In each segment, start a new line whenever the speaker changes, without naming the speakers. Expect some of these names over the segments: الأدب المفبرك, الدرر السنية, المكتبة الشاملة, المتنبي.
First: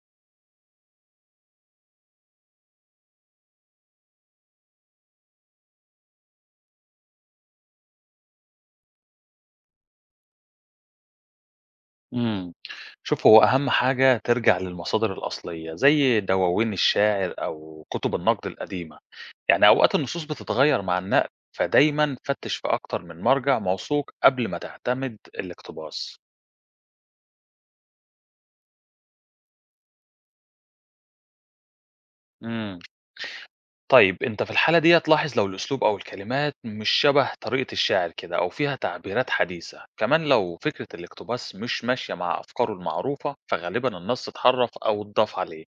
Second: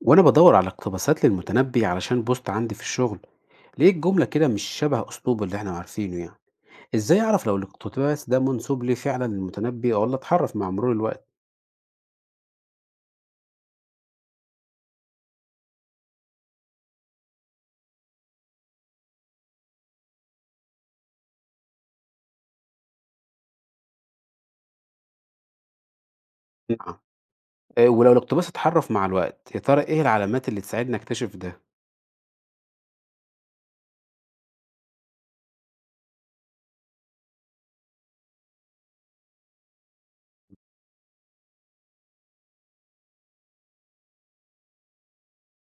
وأنا بدور على اقتباسات للمتنبي علشان بوست عندي في الشغل. ليه الجملة كده مش شبه أسلوبه اللي احنا عارفينه يعني؟ إزاي أعرف لو الاقتباس ده منسوب ليه فعلا للمتنبي ولا اتحرف مع مرور الوقت؟
إمم. شوف هو أهم حاجة ترجع للمصادر الأصلية، زي دواوين الشاعر أو كتب النقد القديمة. يعني أوقات النصوص بتتغير مع النقل، فدايمًا فتِّش في أكتر من مرجع موثوق قبل ما تعتمد الاقتباس.
نعم. إيه، ولو الاقتباس اتحرف مع الوقت يا ترى إيه العلامات اللي تساعدني أكتشف ده؟
إمم. طيب أنت في الحالة ديّة لاحظ لو الأسلوب أو الكلمات مش شبه طريقة الشاعر كده أو فيها تعبيرات حديثة. كمان لو فكرة الاقتباس مش ماشية مع أفكاره المعروفة، فغالبًا النص اتحرّف أو اتضاف عليه.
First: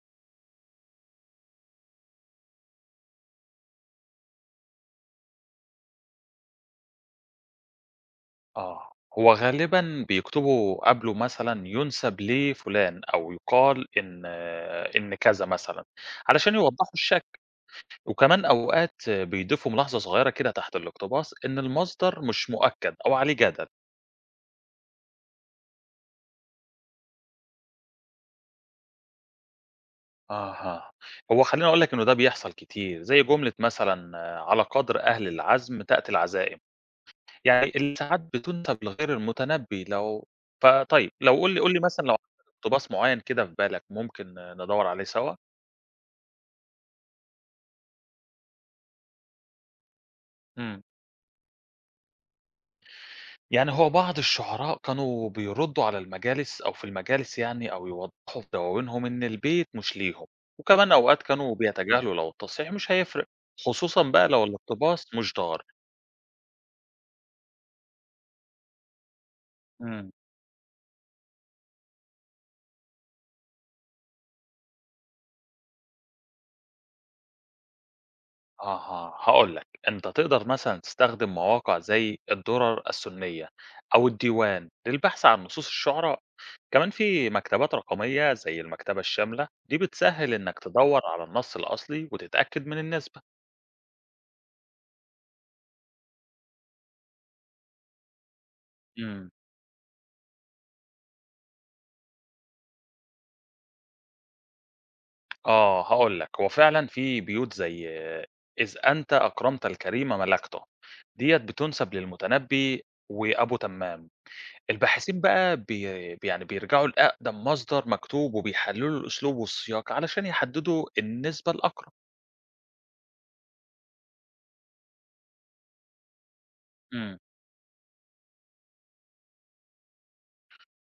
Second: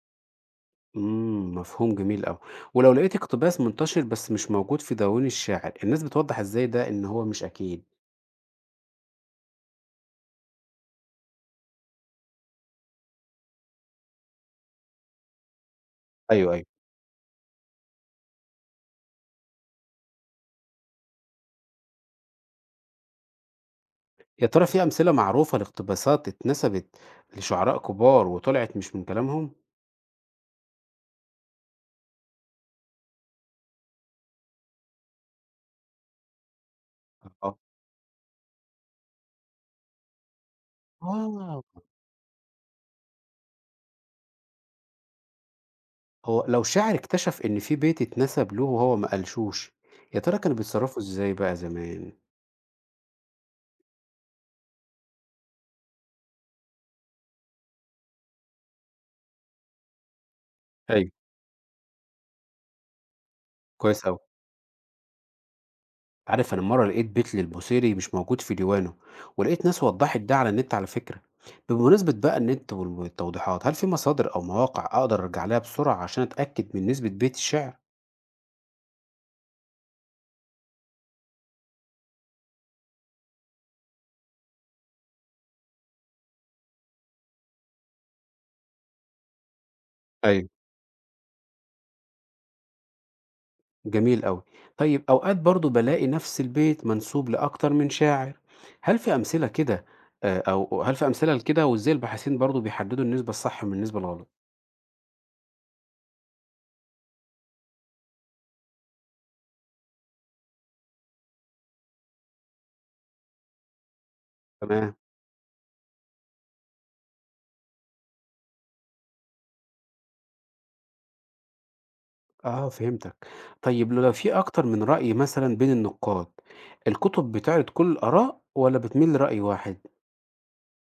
مفهوم جميل أوي. ولو لقيت اقتباس منتشر بس مش موجود في دواوين الشاعر، الناس بتوضح إزاي ده إن هو مش أكيد؟
آه، هو غالبًا بيكتبوا قبله مثلًا يُنسَب لفلان أو يُقال إن كذا مثلًا،
ايوه
علشان
ايوه.
يوضّحوا الشكل، وكمان أوقات بيضيفوا ملاحظة صغيرة كده تحت الاقتباس إن المصدر مش مؤكد أو عليه جدل.
يا ترى في أمثلة معروفة لاقتباسات اتنسبت لشعراء كبار وطلعت مش من كلامهم؟
أها، هو خلّيني أقول لك إنه ده بيحصل كتير، زي جملة مثلًا على قدر أهل العزم تأتي العزائم، يعني اللي ساعات بتُنسَب لغير المتنبّي فطيب لو قُل لي
آه،
قُل لي مثلًا لو عندك اقتباس معيّن كده في بالك ممكن ندوّر عليه سوا؟
هو لو شاعر اكتشف إن في بيت اتنسب له وهو ما قالشوش، يا ترى كانوا
إمم.
بيتصرفوا إزاي بقى زمان؟
يعني هو بعض الشعراء كانوا بيردوا على المجالس أو في المجالس يعني أو يوضحوا في دواوينهم إن البيت مش ليهم، وكمان
أيوه.
أوقات كانوا بيتجاهلوا لو التصحيح مش هيفرق، خصوصًا
كويس أوي،
بقى لو الاقتباس مش ضار.
عارف أنا مرة لقيت بيت للبوصيري مش موجود في ديوانه، ولقيت ناس
امم.
وضحت ده على النت على فكرة. بمناسبة بقى النت والتوضيحات، هل في مصادر أو مواقع أقدر أرجع لها بسرعة عشان أتأكد من نسبة بيت الشعر؟
أها، هاقول لك أنت تقدر مثلًا تستخدم مواقع زي الدرر السنية أو الديوان للبحث عن نصوص الشعراء، كمان في مكتبات رقمية زي المكتبة الشاملة دي بتسهل
أيوه.
إنك تدور على النص الأصلي وتتأكد من النسبة.
جميل أوي. طيب أوقات برضه بالاقي نفس البيت منسوب لأكتر من شاعر، هل في أمثلة كده أو هل في أمثلة لكده وإزاي الباحثين برضه بيحددوا النسبة الصح من النسبة الغلط؟
آه، هاقول لك، هو فعلًا في بيوت زي إذ أنت أكرمت الكريم ملكته، ديّة بتُنسب للمتنبّي وأبو تمّام.
تمام،
الباحثين بقى يعني بيرجعوا لأقدم مصدر مكتوب وبيحلّلوا الأسلوب والسياق علشان يحدّدوا النسبة الأقرب.
آه فهمتك. طيب لو في أكتر من رأي مثلًا بين النقاد،
إمم.
الكتب بتعرض كل الآراء والّا بتميل لرأي واحد؟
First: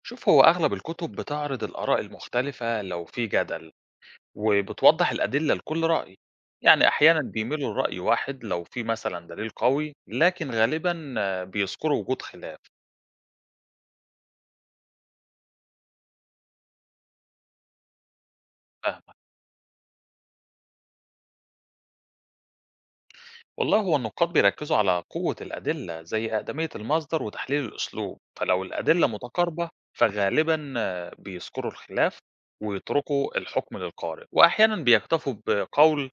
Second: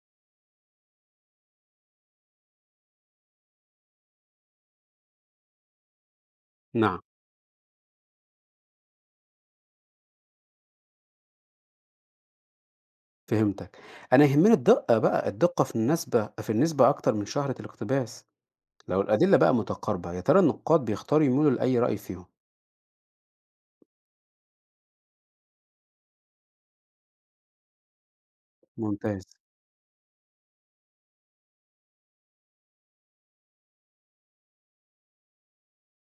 شوف هو أغلب الكتب بتعرض الآراء المختلفة لو في جدل، وبتوضّح الأدلة لكل رأي. يعني
نعم،
أحيانًا بيميلوا لرأي واحد لو في مثلًا دليل قوي، لكن غالبًا بيذكروا وجود خلاف.
فهمتك. أنا يهمني الدقة بقى، الدقة في النسبة أكتر من شهرة الاقتباس. لو
فاهم.
الأدلة بقى متقاربة، يا ترى النقاد بيختاروا يميلوا لأي رأي فيهم؟
والله هو النقاد بيركزوا على قوة الأدلة زي أقدمية المصدر وتحليل الأسلوب فلو الأدلة
ممتاز.
متقاربة فغالبا بيذكروا الخلاف ويتركوا الحكم للقارئ وأحيانا بيكتفوا بقول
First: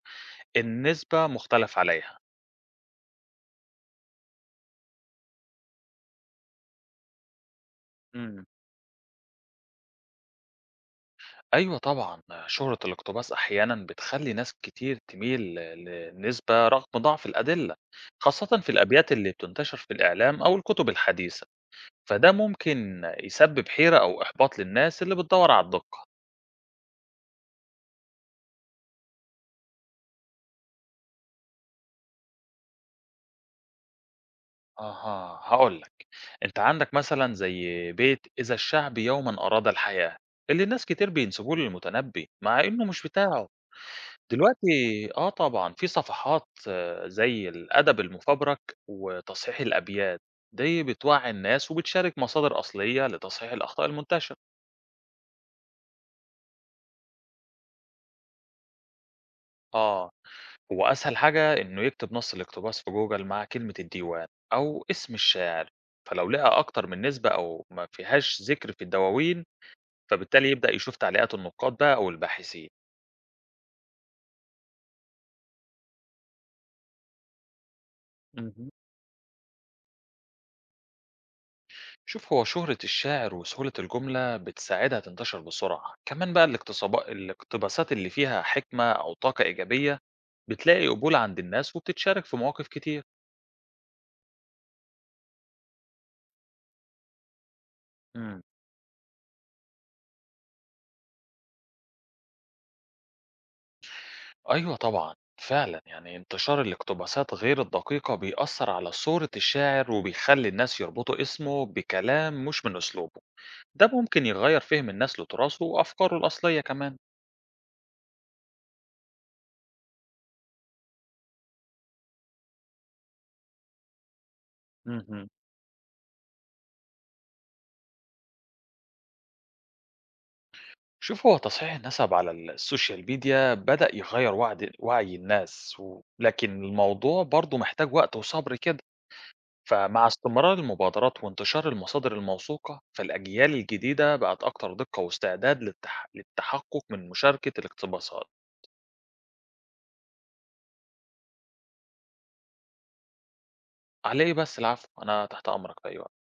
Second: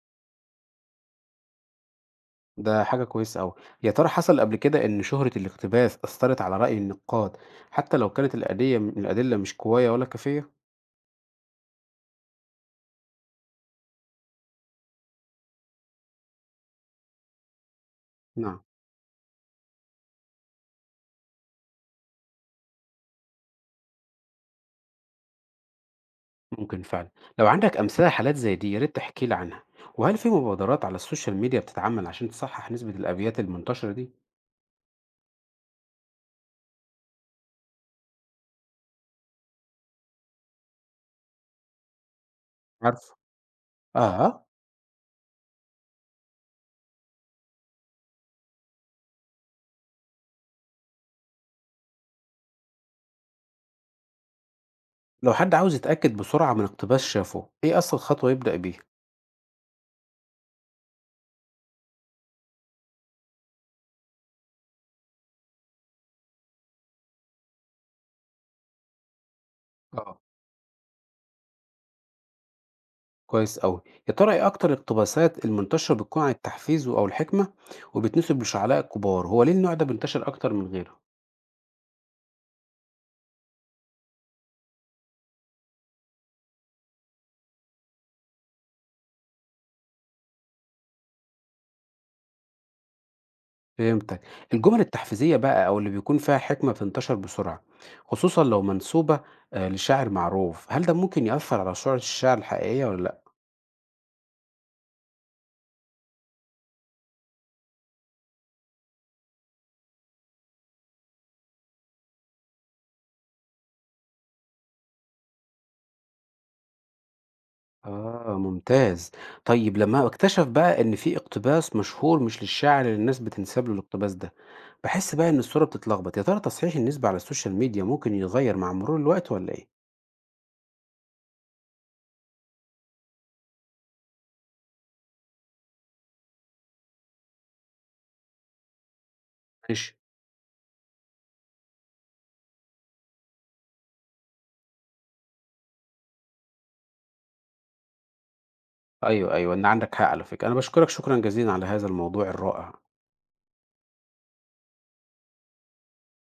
النسبة مختلف عليها.
ده حاجة كويسة أوي. يا ترى حصل قبل كده إن شهرة الاقتباس أثّرت على رأي النقاد حتى لو كانت
مم.
الأدلة مش قوية ولا كافية؟
أيوة طبعا شهرة الاقتباس أحيانا بتخلي ناس كتير تميل للنسبة رغم ضعف الأدلة خاصة
نعم،
في الأبيات اللي بتنتشر في الإعلام أو الكتب الحديثة فده ممكن يسبب حيرة أو إحباط للناس اللي بتدور على الدقة.
ممكن فعلًا. لو عندك أمثلة حالات زي دي يا ريت تحكي لي عنها. وهل في مبادرات على السوشيال ميديا بتتعمل عشان تصحح نسبة الأبيات المنتشرة دي؟
أها، هاقول لك، أنت عندك مثلًا زي بيت "إذا الشعب يومًا أراد الحياة" اللي ناس كتير بينسبوه للمتنبي مع إنه مش
عارفه.
بتاعه،
آه!
دلوقتي طبعًا، في صفحات زي الأدب المفبرك وتصحيح الأبيات، دي بتوعي الناس وبتشارك مصادر أصلية لتصحيح الأخطاء المنتشرة.
لو حد عاوز يتأكد بسرعة من اقتباس شافه، إيه أسهل خطوة يبدأ بيها؟
آه، هو أسهل حاجة إنه يكتب نص الاقتباس في جوجل مع كلمة الديوان أو اسم الشاعر، فلو لقى أكتر من نسبة أو ما فيهاش ذكر في الدواوين
آه.
فبالتالي يبدأ يشوف تعليقات النقاد بقى أو الباحثين.
كويس أوي. يا ترى إيه أكتر الاقتباسات المنتشرة بتكون عن التحفيز أو الحكمة وبتنسب
مهم.
لشعلاء الكبار، هو ليه النوع ده بينتشر أكتر من غيره؟
شوف هو شهرة الشاعر وسهولة الجملة بتساعدها تنتشر بسرعة كمان بقى الاقتباسات اللي فيها حكمة أو طاقة إيجابية بتلاقي قبول عند الناس وبتتشارك في مواقف كتير.
فهمتك. الجمل التحفيزية بقى أو اللي بيكون فيها حكمة بتنتشر بسرعة،
مم.
خصوصًا لو منسوبة لشاعر معروف، هل ده ممكن يأثر على سرعة الشعر الحقيقية ولا لأ؟
أيوة طبعا فعلا يعني انتشار الاقتباسات غير الدقيقة بيأثر على صورة الشاعر وبيخلي الناس يربطوا اسمه بكلام مش من أسلوبه ده ممكن يغير فهم الناس لتراثه وأفكاره الأصلية كمان.
آه ممتاز. طيب لما اكتشف بقى إن في اقتباس مشهور مش للشاعر اللي الناس بتنسب له الاقتباس ده، بحس
مهم.
بقى إن الصورة بتتلخبط، يا ترى تصحيح النسبة على السوشيال ميديا ممكن يتغير مع مرور الوقت ولا إيه؟
شوف هو تصحيح النسب على السوشيال ميديا بدأ يغير وعي الناس لكن الموضوع برضه محتاج وقت وصبر كده
ماشي.
فمع استمرار المبادرات وانتشار المصادر الموثوقة فالأجيال الجديدة بقت أكتر دقة واستعداد للتحقق من مشاركة الاقتباسات.
أيوه، أيوه، إن عندك حق على فكرة. أنا باشكرك شكرًا جزيلًا على هذا الموضوع الرائع.
على إيه بس العفو، أنا تحت أمرك في أي وقت.